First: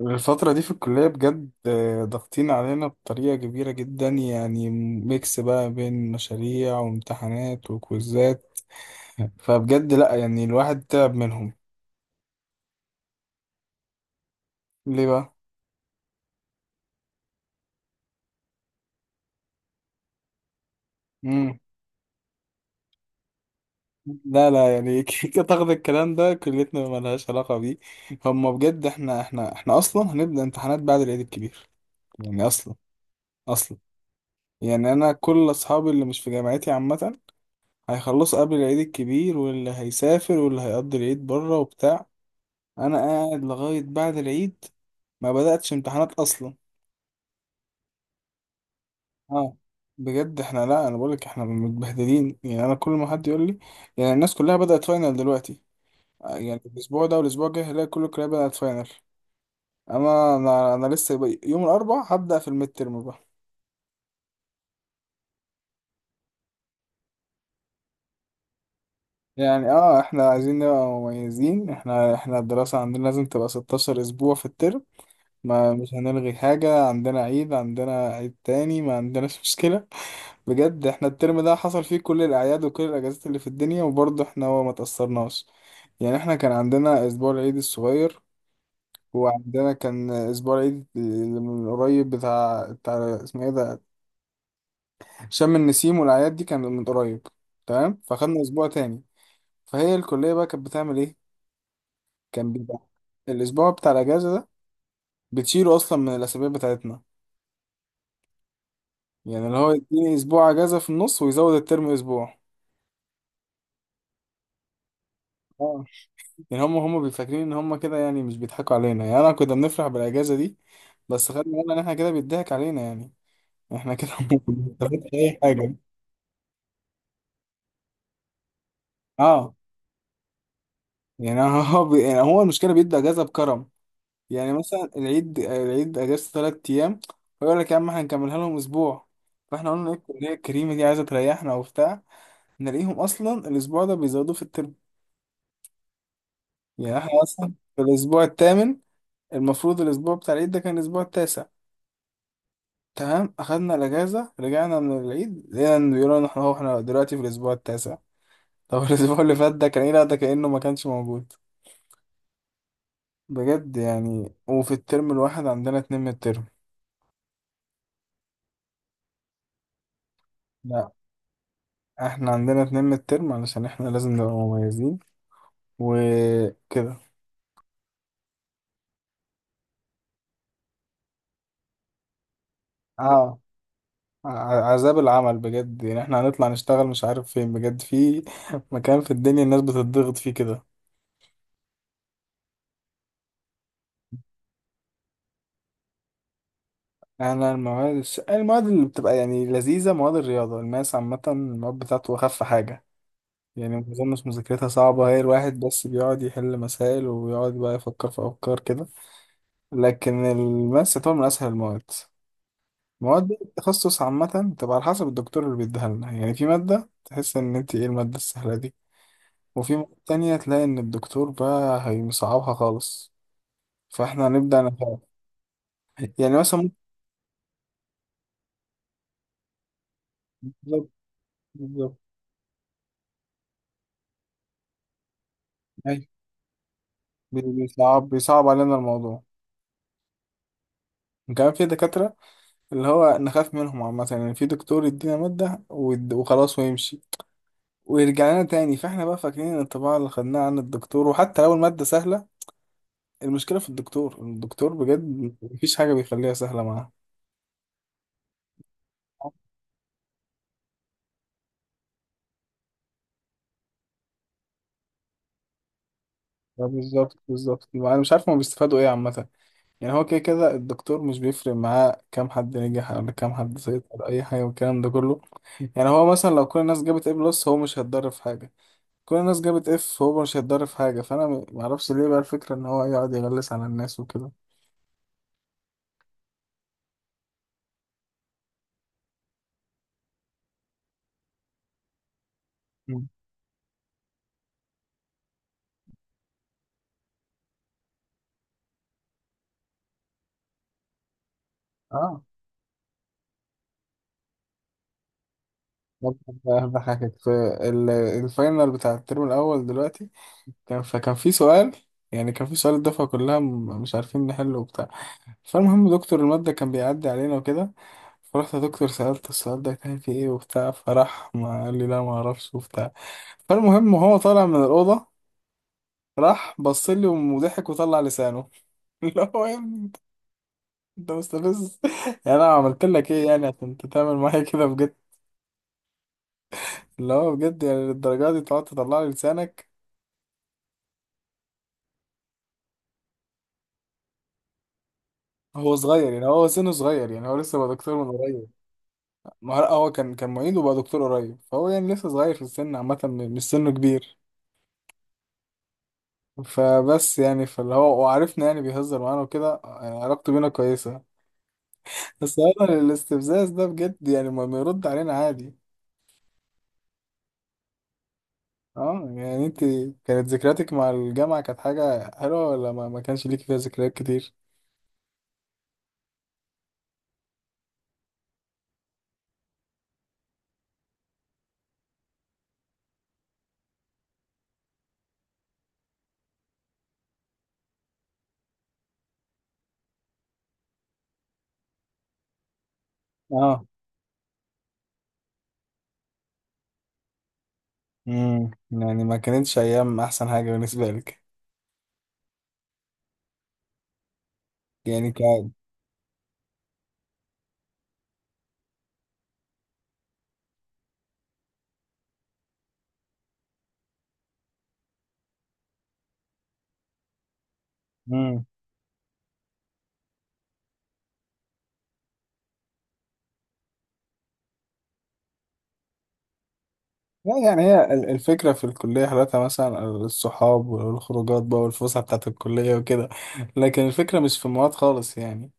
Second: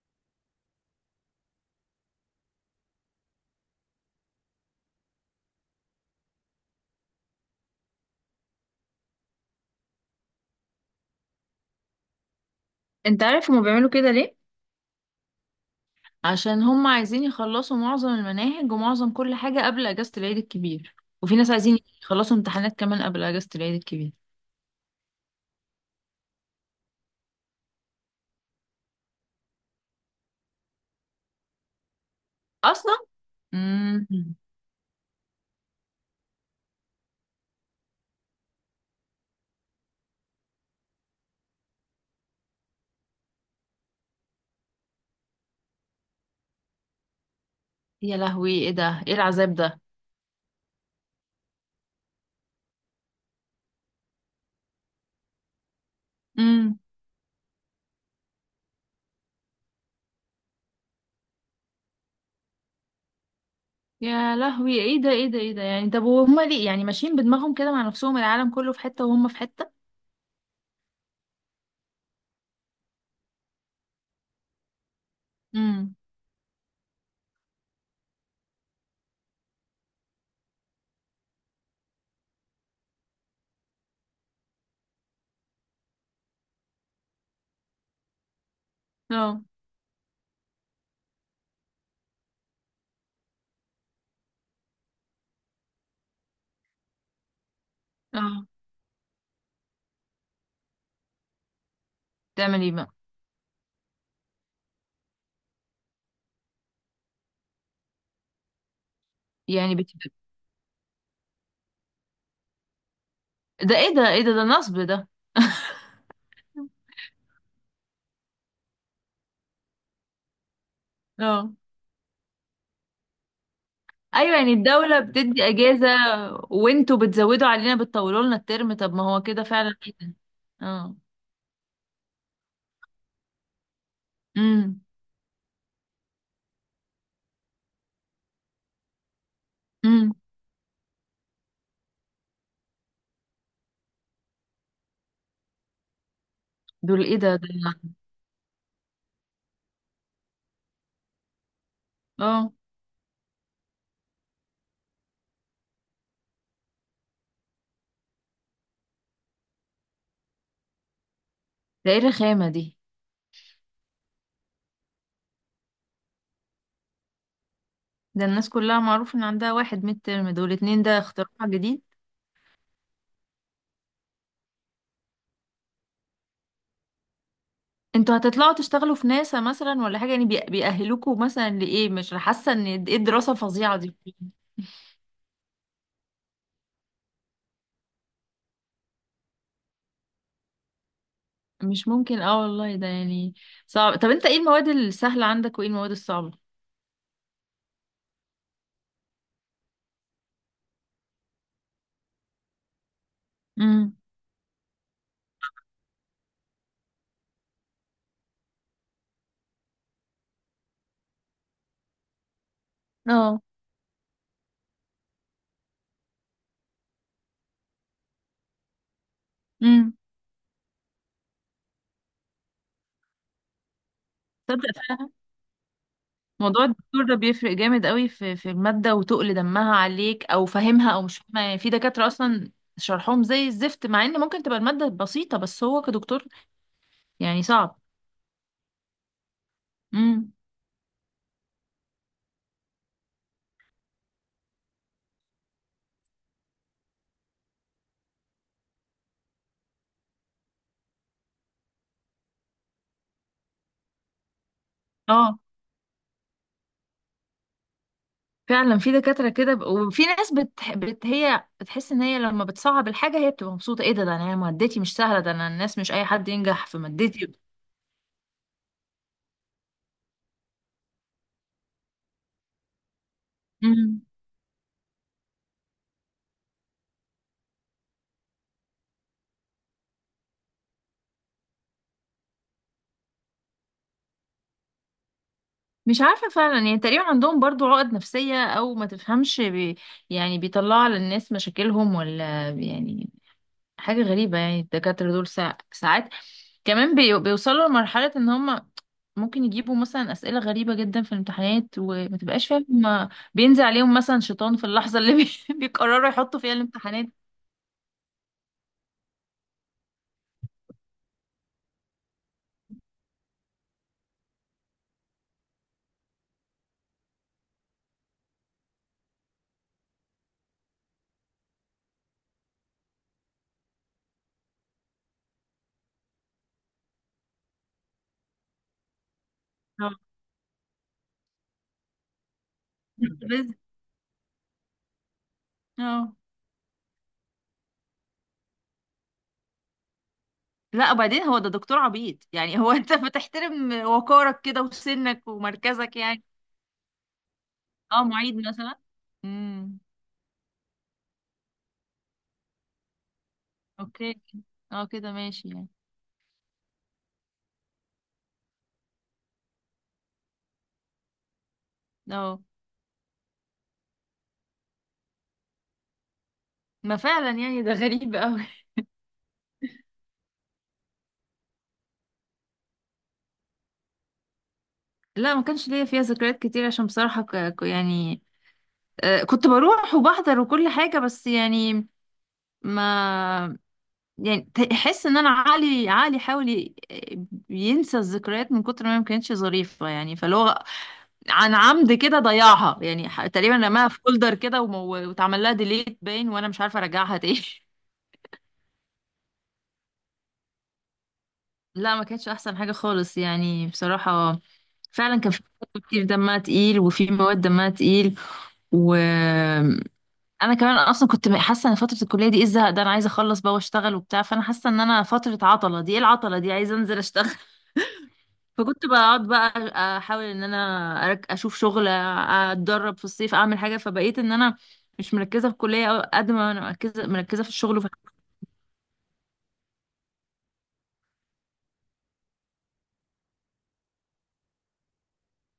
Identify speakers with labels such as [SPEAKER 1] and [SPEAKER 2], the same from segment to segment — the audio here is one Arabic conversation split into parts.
[SPEAKER 1] الفترة دي في الكلية بجد ضاغطين علينا بطريقة كبيرة جدا، يعني ميكس بقى بين مشاريع وامتحانات وكويزات. فبجد لأ، يعني الواحد تعب منهم.
[SPEAKER 2] انت عارف هما بيعملوا كده ليه؟
[SPEAKER 1] ليه بقى؟
[SPEAKER 2] عشان هما عايزين يخلصوا معظم المناهج ومعظم كل حاجة قبل اجازة العيد الكبير، وفي ناس
[SPEAKER 1] مم.
[SPEAKER 2] عايزين يخلصوا امتحانات كمان قبل اجازة العيد الكبير
[SPEAKER 1] لا، لا، يعني كيكة تاخد الكلام ده، كليتنا ملهاش علاقة بيه. هما بجد احنا أصلا هنبدأ امتحانات بعد العيد الكبير. يعني أصلا.
[SPEAKER 2] اصلا.
[SPEAKER 1] أصلا.
[SPEAKER 2] امم
[SPEAKER 1] يعني أنا كل أصحابي اللي مش في جامعتي عامة هيخلصوا قبل العيد الكبير، واللي هيسافر واللي هيقضي العيد بره وبتاع. انا قاعد لغايه بعد العيد، ما بداتش امتحانات اصلا.
[SPEAKER 2] يا لهوي، ايه ده؟ ايه العذاب
[SPEAKER 1] اه.
[SPEAKER 2] ده؟
[SPEAKER 1] بجد احنا لا، انا بقولك احنا متبهدلين، يعني انا كل ما حد يقول لي، يعني الناس كلها بدات فاينل دلوقتي. آه، يعني
[SPEAKER 2] امم
[SPEAKER 1] الاسبوع ده والاسبوع الجاي هلاقي كل الكليه بدات فاينل. اما انا يوم الاربعاء هبدا في الميد ترم بقى.
[SPEAKER 2] يا لهوي، ايه ده؟ ايه ده؟ ايه ده يعني؟ طب وهما ليه يعني ماشيين بدماغهم كده مع نفسهم؟ العالم كله في حتة وهم في
[SPEAKER 1] يعني
[SPEAKER 2] حتة.
[SPEAKER 1] احنا عايزين نبقى مميزين، احنا الدراسه عندنا لازم تبقى 16 اسبوع في الترم. ما مش
[SPEAKER 2] امم
[SPEAKER 1] هنلغي حاجه، عندنا عيد، عندنا عيد تاني، ما عندناش مشكله. بجد احنا الترم ده حصل فيه كل الأعياد وكل الأجازات اللي في الدنيا، وبرضه احنا هو ما تأثرناش. يعني احنا كان عندنا أسبوع العيد الصغير،
[SPEAKER 2] اه.
[SPEAKER 1] وعندنا كان أسبوع العيد اللي من قريب، بتاع اسمه ايه ده، شم النسيم، والأعياد دي كان من قريب. تمام فخدنا
[SPEAKER 2] اه،
[SPEAKER 1] أسبوع تاني. فهي الكلية بقى كانت بتعمل ايه؟ كان
[SPEAKER 2] تعمل ايه
[SPEAKER 1] بيبقى
[SPEAKER 2] بقى؟
[SPEAKER 1] الأسبوع بتاع الأجازة ده بتشيله أصلا من الأسابيع بتاعتنا، يعني اللي هو
[SPEAKER 2] يعني بت...
[SPEAKER 1] يديني أسبوع أجازة في النص ويزود الترم أسبوع.
[SPEAKER 2] ده ايه ده؟ ايه ده؟ ده نصب ده.
[SPEAKER 1] يعني هم بيفكرين ان هم كده، يعني مش بيضحكوا علينا، يعني انا كنا بنفرح بالاجازه دي. بس خدنا
[SPEAKER 2] اه،
[SPEAKER 1] بالنا ان احنا كده بيضحك علينا، يعني احنا كده ما
[SPEAKER 2] ايوه، يعني الدولة
[SPEAKER 1] بنستفادش اي
[SPEAKER 2] بتدي
[SPEAKER 1] حاجه.
[SPEAKER 2] اجازة وانتوا بتزودوا علينا، بتطولوا لنا الترم. طب ما هو كده
[SPEAKER 1] اه،
[SPEAKER 2] فعلا، ايه ده؟ اه.
[SPEAKER 1] يعني يعني هو المشكله بيدوا اجازه بكرم. يعني
[SPEAKER 2] امم
[SPEAKER 1] مثلا العيد اجازه 3 ايام. فيقول لك يا عم هنكملها لهم اسبوع. فاحنا قلنا ايه
[SPEAKER 2] امم
[SPEAKER 1] الكليه الكريمه دي عايزه تريحنا وبتاع، نلاقيهم اصلا الاسبوع ده بيزودوه في الترم. يعني
[SPEAKER 2] دول
[SPEAKER 1] احنا
[SPEAKER 2] ايه ده؟ دول
[SPEAKER 1] اصلا في الاسبوع الثامن، المفروض الاسبوع بتاع العيد ده كان الاسبوع التاسع.
[SPEAKER 2] اه،
[SPEAKER 1] تمام، اخدنا الاجازه رجعنا من العيد لقينا إن بيقولوا ان احنا هو احنا دلوقتي في الاسبوع التاسع. طب الاسبوع اللي فات ده كان ايه؟ لا ده كانه ما كانش موجود.
[SPEAKER 2] ده ايه الرخامة دي؟
[SPEAKER 1] بجد، يعني وفي الترم الواحد عندنا 2 من الترم.
[SPEAKER 2] ده الناس كلها معروف ان عندها واحد ميد ترم، دول اتنين،
[SPEAKER 1] لا،
[SPEAKER 2] ده اختراع جديد.
[SPEAKER 1] احنا عندنا 2 من الترم علشان احنا لازم نبقى مميزين وكده.
[SPEAKER 2] انتوا هتطلعوا تشتغلوا في ناسا مثلا ولا حاجة يعني؟ بيأهلوكوا مثلا لإيه؟ مش حاسة ان ايه الدراسة
[SPEAKER 1] اه،
[SPEAKER 2] الفظيعة دي.
[SPEAKER 1] عذاب العمل بجد، يعني احنا هنطلع نشتغل مش عارف فين، بجد في مكان في الدنيا الناس بتضغط فيه كده.
[SPEAKER 2] مش ممكن، اه والله، ده يعني صعب. طب انت ايه المواد السهلة عندك، وايه المواد الصعبة؟
[SPEAKER 1] انا المواد المواد اللي بتبقى يعني لذيذه، مواد الرياضه، الماس عامه المواد بتاعته اخف حاجه. يعني ما
[SPEAKER 2] امم
[SPEAKER 1] اظنش مذاكرتها صعبة، هي الواحد بس بيقعد يحل مسائل ويقعد بقى يفكر في أفكار كده. لكن الماس يعتبر من أسهل المواد. المواد دي
[SPEAKER 2] اه.
[SPEAKER 1] التخصص عامة تبقى على حسب الدكتور اللي بيديها لنا، يعني في مادة تحس إن أنت إيه المادة السهلة دي، وفي
[SPEAKER 2] امم
[SPEAKER 1] مادة تانية تلاقي إن الدكتور بقى هيصعبها خالص. فإحنا هنبدأ نفهم.
[SPEAKER 2] تصدق
[SPEAKER 1] يعني مثلا
[SPEAKER 2] موضوع
[SPEAKER 1] ممكن.
[SPEAKER 2] الدكتور ده بيفرق جامد قوي في المادة، وتقل دمها عليك او
[SPEAKER 1] بالظبط،
[SPEAKER 2] فاهمها او مش فاهمها. يعني في
[SPEAKER 1] بالظبط.
[SPEAKER 2] دكاترة اصلا شرحهم زي الزفت، مع ان ممكن تبقى المادة بسيطة، بس هو
[SPEAKER 1] أيوة.
[SPEAKER 2] كدكتور يعني صعب.
[SPEAKER 1] بيصعب علينا الموضوع.
[SPEAKER 2] امم
[SPEAKER 1] كمان في دكاترة اللي هو نخاف منهم عامة، يعني في دكتور يدينا مادة وخلاص ويمشي ويرجع لنا تاني، فاحنا بقى فاكرين ان الطباعة اللي خدناها عن الدكتور، وحتى لو المادة سهلة المشكلة في الدكتور. الدكتور بجد
[SPEAKER 2] اه
[SPEAKER 1] مفيش حاجة بيخليها سهلة معاه.
[SPEAKER 2] فعلا، في دكاترة كده وفي ناس هي بتحس ان هي لما بتصعب الحاجة هي بتبقى مبسوطة. ايه ده؟ ده انا مادتي مش سهلة، ده انا الناس مش اي حد
[SPEAKER 1] اه،
[SPEAKER 2] ينجح في
[SPEAKER 1] بالظبط،
[SPEAKER 2] مادتي.
[SPEAKER 1] بالظبط، انا مش عارف هما بيستفادوا ايه عامة. يعني هو كده كده الدكتور مش بيفرق معاه كام حد نجح ولا كام حد
[SPEAKER 2] امم
[SPEAKER 1] سيطر اي حاجة، والكلام ده كله. يعني هو مثلا لو كل الناس جابت A بلس هو مش هيتضرر في حاجة، كل الناس جابت F هو مش هيتضرر في حاجة. فانا معرفش ليه بقى الفكرة ان هو يقعد يغلس على الناس وكده.
[SPEAKER 2] مش عارفة فعلا، يعني تقريبا عندهم برضو عقد نفسية او ما تفهمش يعني بيطلعوا على الناس مشاكلهم، ولا
[SPEAKER 1] مم.
[SPEAKER 2] يعني حاجة غريبة. يعني الدكاترة دول ساعات كمان بيوصلوا لمرحلة ان هم ممكن يجيبوا مثلا أسئلة غريبة جدا في الامتحانات، وما
[SPEAKER 1] اه،
[SPEAKER 2] تبقاش فاهم هما بينزل عليهم مثلا شيطان في اللحظة اللي بيقرروا يحطوا فيها الامتحانات.
[SPEAKER 1] بحكك في الفاينل بتاع الترم الأول دلوقتي. كان فكان في سؤال يعني كان في سؤال الدفعة كلها مش عارفين نحله وبتاع. فالمهم دكتور المادة كان بيعدي علينا وكده، فرحت يا دكتور سألت السؤال ده كان فيه ايه وبتاع، فراح ما قال لي لا ما اعرفش وبتاع. فالمهم هو طالع من الأوضة راح بص لي وضحك وطلع لسانه اللي هو يا ابني انت،
[SPEAKER 2] آه.
[SPEAKER 1] أنت مستفز يعني انا عملت لك ايه يعني
[SPEAKER 2] بس
[SPEAKER 1] عشان انت تعمل معايا كده بجد؟
[SPEAKER 2] اه.
[SPEAKER 1] اللي هو بجد يعني للدرجة دي تقعد تطلع لي لسانك؟
[SPEAKER 2] لا، وبعدين هو ده دكتور عبيط يعني؟ هو انت بتحترم وقارك كده وسنك
[SPEAKER 1] هو
[SPEAKER 2] ومركزك
[SPEAKER 1] صغير،
[SPEAKER 2] يعني.
[SPEAKER 1] يعني هو سنه صغير، يعني هو لسه بقى دكتور
[SPEAKER 2] اه،
[SPEAKER 1] من
[SPEAKER 2] معيد
[SPEAKER 1] قريب.
[SPEAKER 2] مثلا.
[SPEAKER 1] ما هو لأ،
[SPEAKER 2] امم.
[SPEAKER 1] هو كان معيد وبقى دكتور قريب، فهو يعني لسه صغير في السن عامة، مش سنه كبير.
[SPEAKER 2] اوكي، اه كده ماشي يعني.
[SPEAKER 1] فبس يعني فاللي هو وعرفنا يعني بيهزر معانا وكده، يعني علاقته بينا كويسة. بس
[SPEAKER 2] اه،
[SPEAKER 1] هو الاستفزاز ده بجد، يعني ما يرد علينا عادي.
[SPEAKER 2] ما فعلا يعني ده غريب قوي.
[SPEAKER 1] اه، يعني انت، كانت ذكرياتك مع الجامعة كانت حاجة حلوة، ولا ما كانش ليك فيها ذكريات كتير؟
[SPEAKER 2] لا ما كانش ليا فيها ذكريات كتير، عشان بصراحة يعني آه، كنت بروح وبحضر وكل حاجة، بس يعني ما يعني تحس ان انا عقلي حاول ينسى الذكريات من كتر ما ما كانتش ظريفة يعني. فاللي هو عن عمد كده ضيعها يعني، تقريبا
[SPEAKER 1] اه.
[SPEAKER 2] رماها في فولدر كده واتعمل لها ديليت باين، وانا مش عارفة ارجعها تاني.
[SPEAKER 1] يعني ما كانتش ايام احسن حاجة بالنسبة لك.
[SPEAKER 2] لا ما كانتش احسن حاجة خالص يعني بصراحة.
[SPEAKER 1] يعني
[SPEAKER 2] فعلا كان في مواد كتير دمها تقيل، وفي مواد دمها تقيل، و انا كمان اصلا كنت حاسه ان فتره الكليه دي ايه الزهق ده؟ انا عايزه اخلص بقى واشتغل وبتاع. فانا حاسه ان انا فتره عطله دي ايه العطله دي؟ عايزه انزل اشتغل فكنت بقعد بقى احاول ان انا اشوف شغل، اتدرب في الصيف، اعمل حاجه. فبقيت ان انا مش مركزه في الكليه، أو قد ما انا مركزه،
[SPEAKER 1] لا،
[SPEAKER 2] مركزه في
[SPEAKER 1] يعني
[SPEAKER 2] الشغل
[SPEAKER 1] هي الفكرة في الكلية حالتها مثلا الصحاب والخروجات بقى والفسحة بتاعت الكلية وكده، لكن الفكرة مش في المواد خالص يعني.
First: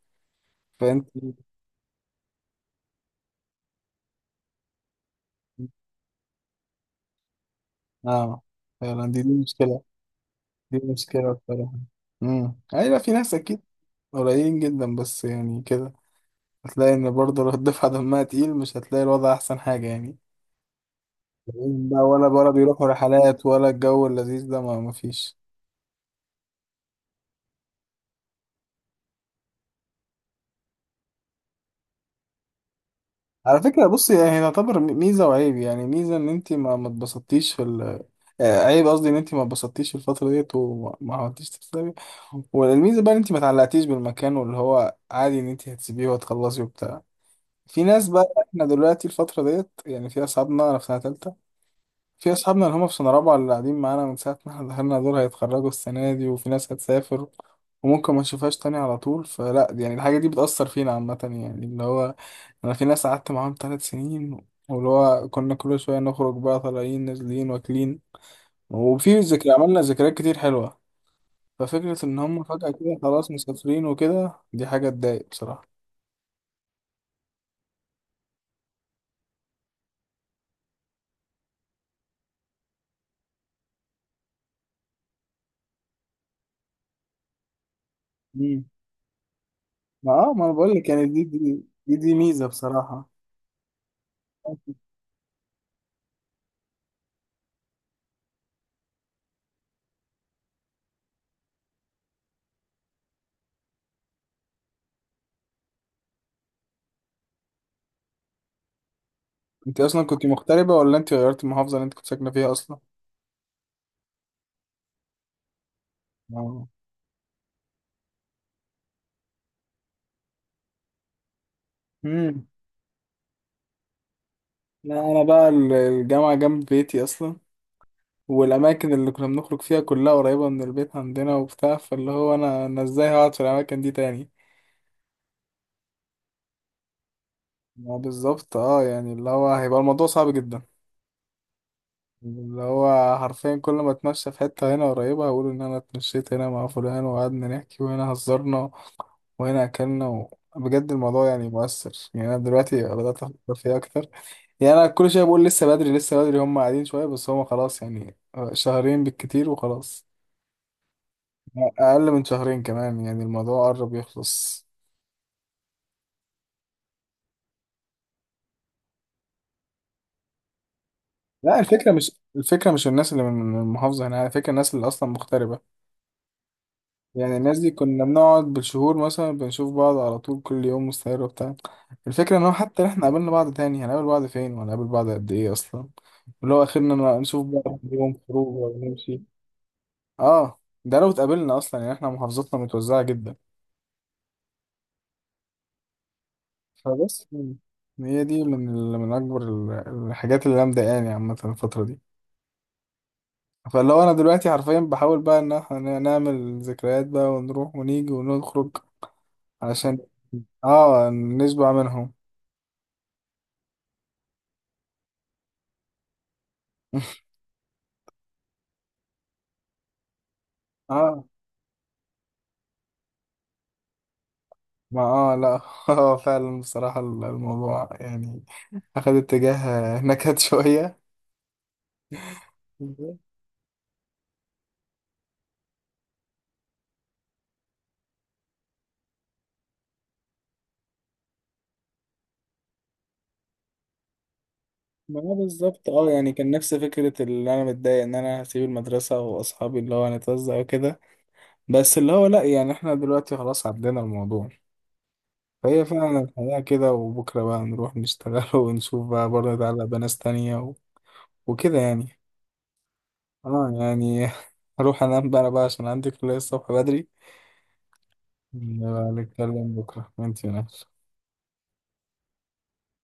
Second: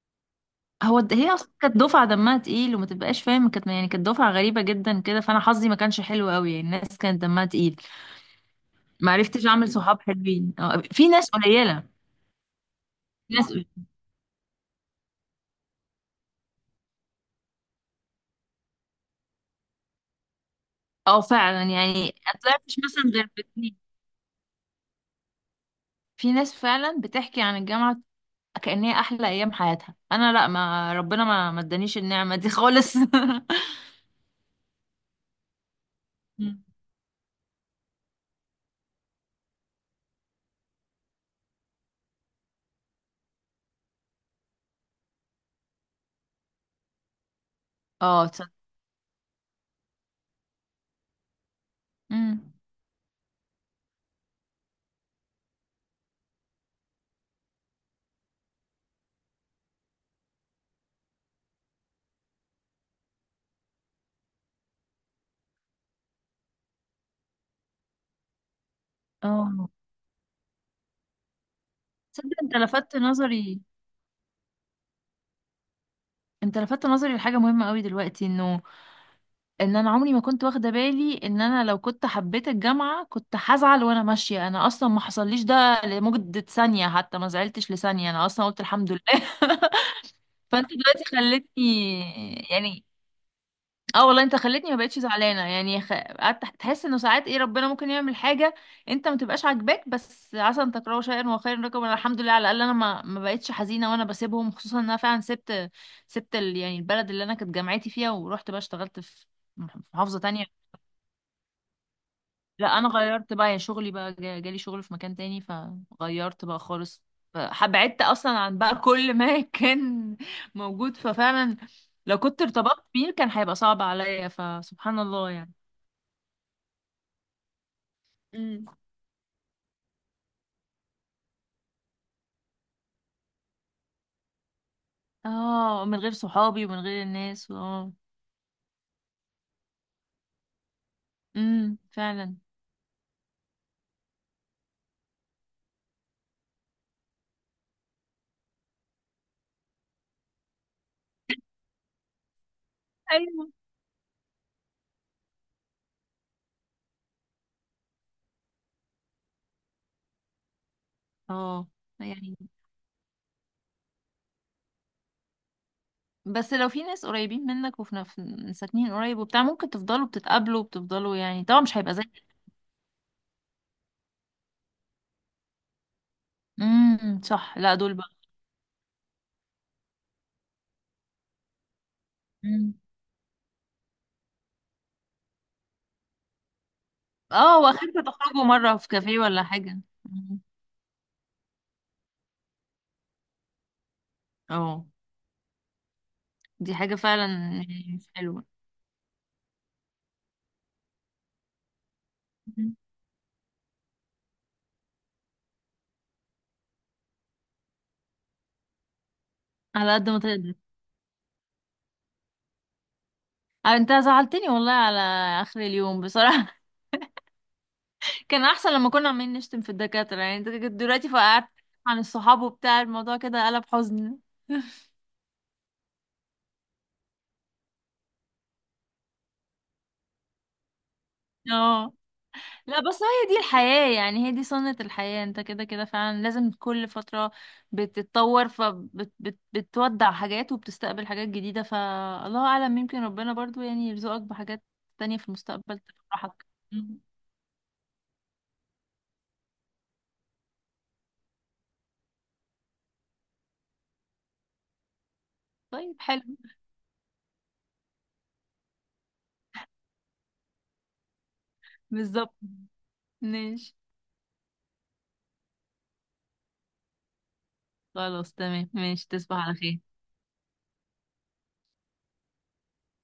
[SPEAKER 1] فأنت،
[SPEAKER 2] هي اصلا كانت دفعه دمها تقيل، وما تبقاش فاهم كانت يعني كانت دفعه غريبه جدا كده. فانا حظي ما كانش حلو قوي يعني، الناس كانت دمها تقيل.
[SPEAKER 1] اه، فعلا،
[SPEAKER 2] ما
[SPEAKER 1] دي
[SPEAKER 2] عرفتش اعمل
[SPEAKER 1] مشكلة.
[SPEAKER 2] صحاب حلوين.
[SPEAKER 1] دي
[SPEAKER 2] آه، في
[SPEAKER 1] مشكلة
[SPEAKER 2] ناس
[SPEAKER 1] بصراحة.
[SPEAKER 2] قليله.
[SPEAKER 1] أيوة في ناس
[SPEAKER 2] ناس
[SPEAKER 1] أكيد، قليلين جدا بس، يعني كده هتلاقي إن برضه لو الدفعة دمها تقيل مش هتلاقي الوضع أحسن حاجة يعني.
[SPEAKER 2] اه، فعلا
[SPEAKER 1] تلاقيهم بقى
[SPEAKER 2] يعني
[SPEAKER 1] ولا
[SPEAKER 2] مش
[SPEAKER 1] بيروحوا
[SPEAKER 2] مثلا غير
[SPEAKER 1] رحلات، ولا
[SPEAKER 2] باتنين.
[SPEAKER 1] الجو اللذيذ ده ما فيش.
[SPEAKER 2] في ناس فعلا بتحكي عن الجامعة كأنها أحلى أيام حياتها، أنا لأ، ما ربنا ما ادانيش النعمة دي خالص
[SPEAKER 1] على فكرة بصي، هي تعتبر ميزة وعيب، يعني ميزة إن أنت
[SPEAKER 2] مم.
[SPEAKER 1] ما اتبسطتيش في ال آه، عيب قصدي إن أنت ما اتبسطتيش في الفترة ديت، وما ما عملتيش تسلمي. والميزة بقى إن أنت ما تعلقتيش بالمكان، واللي هو عادي إن أنت هتسيبيه وهتخلصي وبتاع. في ناس بقى
[SPEAKER 2] اه تصدق.
[SPEAKER 1] إحنا دلوقتي الفترة ديت، يعني في أصحابنا، أنا في سنة تالتة، في
[SPEAKER 2] مم.
[SPEAKER 1] أصحابنا اللي هم في سنة رابعة اللي قاعدين معانا من ساعة ما إحنا دخلنا دول هيتخرجوا السنة دي، وفي ناس هتسافر وممكن ما نشوفهاش تاني على طول. فلا، يعني الحاجة دي بتأثر فينا عامة، يعني اللي هو انا في ناس قعدت معاهم 3 سنين، واللي هو كنا كل شويه نخرج بقى، طالعين نازلين واكلين وفي ذكرى
[SPEAKER 2] اه
[SPEAKER 1] عملنا ذكريات كتير حلوه. ففكره ان
[SPEAKER 2] تصدق،
[SPEAKER 1] هم
[SPEAKER 2] انت
[SPEAKER 1] فجاه
[SPEAKER 2] لفتت
[SPEAKER 1] كده خلاص
[SPEAKER 2] نظري.
[SPEAKER 1] مسافرين وكده، دي حاجه تضايق بصراحه.
[SPEAKER 2] انت لفتت نظري لحاجة مهمة قوي دلوقتي، انه ان انا عمري ما كنت واخدة بالي ان انا لو كنت حبيت الجامعة كنت هزعل وانا ماشية. انا اصلا ما حصلليش ده لمدة ثانية، حتى ما زعلتش لثانية، انا اصلا قلت
[SPEAKER 1] امم
[SPEAKER 2] الحمد لله
[SPEAKER 1] ما انا
[SPEAKER 2] فانت
[SPEAKER 1] بقول لك،
[SPEAKER 2] دلوقتي
[SPEAKER 1] يعني دي دي دي,
[SPEAKER 2] خلتني
[SPEAKER 1] دي ميزه
[SPEAKER 2] يعني
[SPEAKER 1] بصراحه.
[SPEAKER 2] اه، والله انت خلتني ما بقتش زعلانه يعني. قعدت تحس انه ساعات ايه ربنا ممكن يعمل حاجه انت ما تبقاش عاجباك، بس عسى ان تكرهوا شيئا وخيرا لكم. انا الحمد لله، على الاقل انا ما بقتش حزينه وانا بسيبهم، خصوصا ان انا فعلا سبت، يعني البلد اللي انا كانت جامعتي فيها، ورحت بقى اشتغلت في
[SPEAKER 1] انت
[SPEAKER 2] في
[SPEAKER 1] اصلا
[SPEAKER 2] محافظه
[SPEAKER 1] كنت
[SPEAKER 2] تانية.
[SPEAKER 1] مغتربه، ولا انت غيرت المحافظه اللي انت كنت ساكنه فيها
[SPEAKER 2] لا
[SPEAKER 1] اصلا؟
[SPEAKER 2] انا غيرت بقى، يا شغلي بقى جالي شغل في مكان تاني فغيرت بقى
[SPEAKER 1] اه.
[SPEAKER 2] خالص. فبعدت اصلا عن بقى كل ما كان موجود. ففعلا لو كنت
[SPEAKER 1] امم
[SPEAKER 2] ارتبطت بيه كان هيبقى صعب عليا، فسبحان
[SPEAKER 1] لا، انا
[SPEAKER 2] الله
[SPEAKER 1] بقى
[SPEAKER 2] يعني.
[SPEAKER 1] الجامعه جنب بيتي اصلا،
[SPEAKER 2] امم،
[SPEAKER 1] والأماكن اللي كنا بنخرج فيها كلها قريبة من البيت عندنا وبتاع، فاللي هو أنا إزاي هقعد في الأماكن دي تاني.
[SPEAKER 2] اه، من غير صحابي ومن غير الناس، اه.
[SPEAKER 1] ما بالظبط، اه، يعني اللي هو هيبقى الموضوع صعب جدا.
[SPEAKER 2] فعلا.
[SPEAKER 1] اللي هو حرفيا كل ما اتمشى في حتة هنا قريبة هقول إن أنا اتمشيت هنا مع فلان وقعدنا نحكي، وهنا هزرنا وهنا أكلنا بجد الموضوع يعني مؤثر، يعني أنا دلوقتي بدأت
[SPEAKER 2] ايوه.
[SPEAKER 1] أفكر فيه أكتر. يعني أنا كل شوية بقول لسه بدري، لسه بدري، هم قاعدين شوية بس هم خلاص يعني. شهرين بالكتير وخلاص،
[SPEAKER 2] اه
[SPEAKER 1] اقل من
[SPEAKER 2] يعني.
[SPEAKER 1] شهرين كمان، يعني الموضوع قرب يخلص.
[SPEAKER 2] بس لو في ناس قريبين منك وفي ساكنين قريب وبتاع، ممكن تفضلوا بتتقابلوا وبتفضلوا يعني،
[SPEAKER 1] لا،
[SPEAKER 2] طبعا مش
[SPEAKER 1] الفكره
[SPEAKER 2] هيبقى زي.
[SPEAKER 1] مش الفكره مش الناس اللي من المحافظه هنا، الفكره الناس اللي اصلا مغتربه. يعني
[SPEAKER 2] صح،
[SPEAKER 1] الناس دي
[SPEAKER 2] لا دول
[SPEAKER 1] كنا بنقعد بالشهور مثلا بنشوف بعض على طول كل يوم مستمر وبتاع، الفكره ان هو
[SPEAKER 2] بقى
[SPEAKER 1] حتى احنا قابلنا بعض تاني هنقابل بعض فين وهنقابل بعض قد ايه اصلا، اللي هو اخرنا نشوف
[SPEAKER 2] اه.
[SPEAKER 1] بعض
[SPEAKER 2] واخركم
[SPEAKER 1] يوم
[SPEAKER 2] تخرجوا
[SPEAKER 1] خروج
[SPEAKER 2] مرة في
[SPEAKER 1] ولا
[SPEAKER 2] كافيه
[SPEAKER 1] نمشي.
[SPEAKER 2] ولا حاجة. مم،
[SPEAKER 1] اه ده لو اتقابلنا اصلا، يعني احنا محافظتنا متوزعه جدا.
[SPEAKER 2] اه. دي حاجة فعلا
[SPEAKER 1] فبس،
[SPEAKER 2] يعني مش
[SPEAKER 1] هي دي
[SPEAKER 2] حلوة.
[SPEAKER 1] من من اكبر الحاجات اللي انا مضايقاني عامه الفتره دي.
[SPEAKER 2] مم.
[SPEAKER 1] فاللي هو انا دلوقتي حرفيا بحاول بقى ان احنا نعمل ذكريات بقى ونروح ونيجي ونخرج
[SPEAKER 2] على
[SPEAKER 1] علشان
[SPEAKER 2] قد ما تقدر.
[SPEAKER 1] اه نشبع منهم.
[SPEAKER 2] آه، انت زعلتني والله على اخر اليوم بصراحة. كان احسن لما كنا عمالين نشتم في الدكاترة يعني، انت كنت دلوقتي
[SPEAKER 1] اه،
[SPEAKER 2] فقعدت عن الصحاب وبتاع، الموضوع كده قلب حزن
[SPEAKER 1] ما اه لا، اه فعلا بصراحة الموضوع يعني اخد اتجاه نكد شوية.
[SPEAKER 2] اه لا، بس هي دي الحياة يعني، هي دي سنة الحياة. انت كده كده فعلا لازم كل فترة بتتطور، فبتودع حاجات وبتستقبل حاجات جديدة. فالله أعلم، يمكن ربنا برضو يعني يرزقك بحاجات تانية
[SPEAKER 1] ما
[SPEAKER 2] في
[SPEAKER 1] هو
[SPEAKER 2] المستقبل
[SPEAKER 1] بالظبط، اه، يعني
[SPEAKER 2] تفرحك.
[SPEAKER 1] كان نفس
[SPEAKER 2] مم.
[SPEAKER 1] فكرة اللي انا متضايق ان انا هسيب المدرسة واصحابي اللي هو هنتوزع وكده، بس اللي هو لا، يعني احنا دلوقتي خلاص عدينا الموضوع. فهي
[SPEAKER 2] طيب
[SPEAKER 1] فعلا
[SPEAKER 2] حلو.
[SPEAKER 1] الحياة كده، وبكرة بقى نروح نشتغل ونشوف بقى برضه نتعلق بناس تانية وكده يعني.
[SPEAKER 2] بالظبط.
[SPEAKER 1] اه،
[SPEAKER 2] ماشي.
[SPEAKER 1] يعني هروح انام بقى عشان عندي كلية الصبح بدري.
[SPEAKER 2] خلاص تمام، ماشي،
[SPEAKER 1] نبقى
[SPEAKER 2] تصبح على
[SPEAKER 1] نتكلم
[SPEAKER 2] خير.
[SPEAKER 1] بكرة وانتي نايم.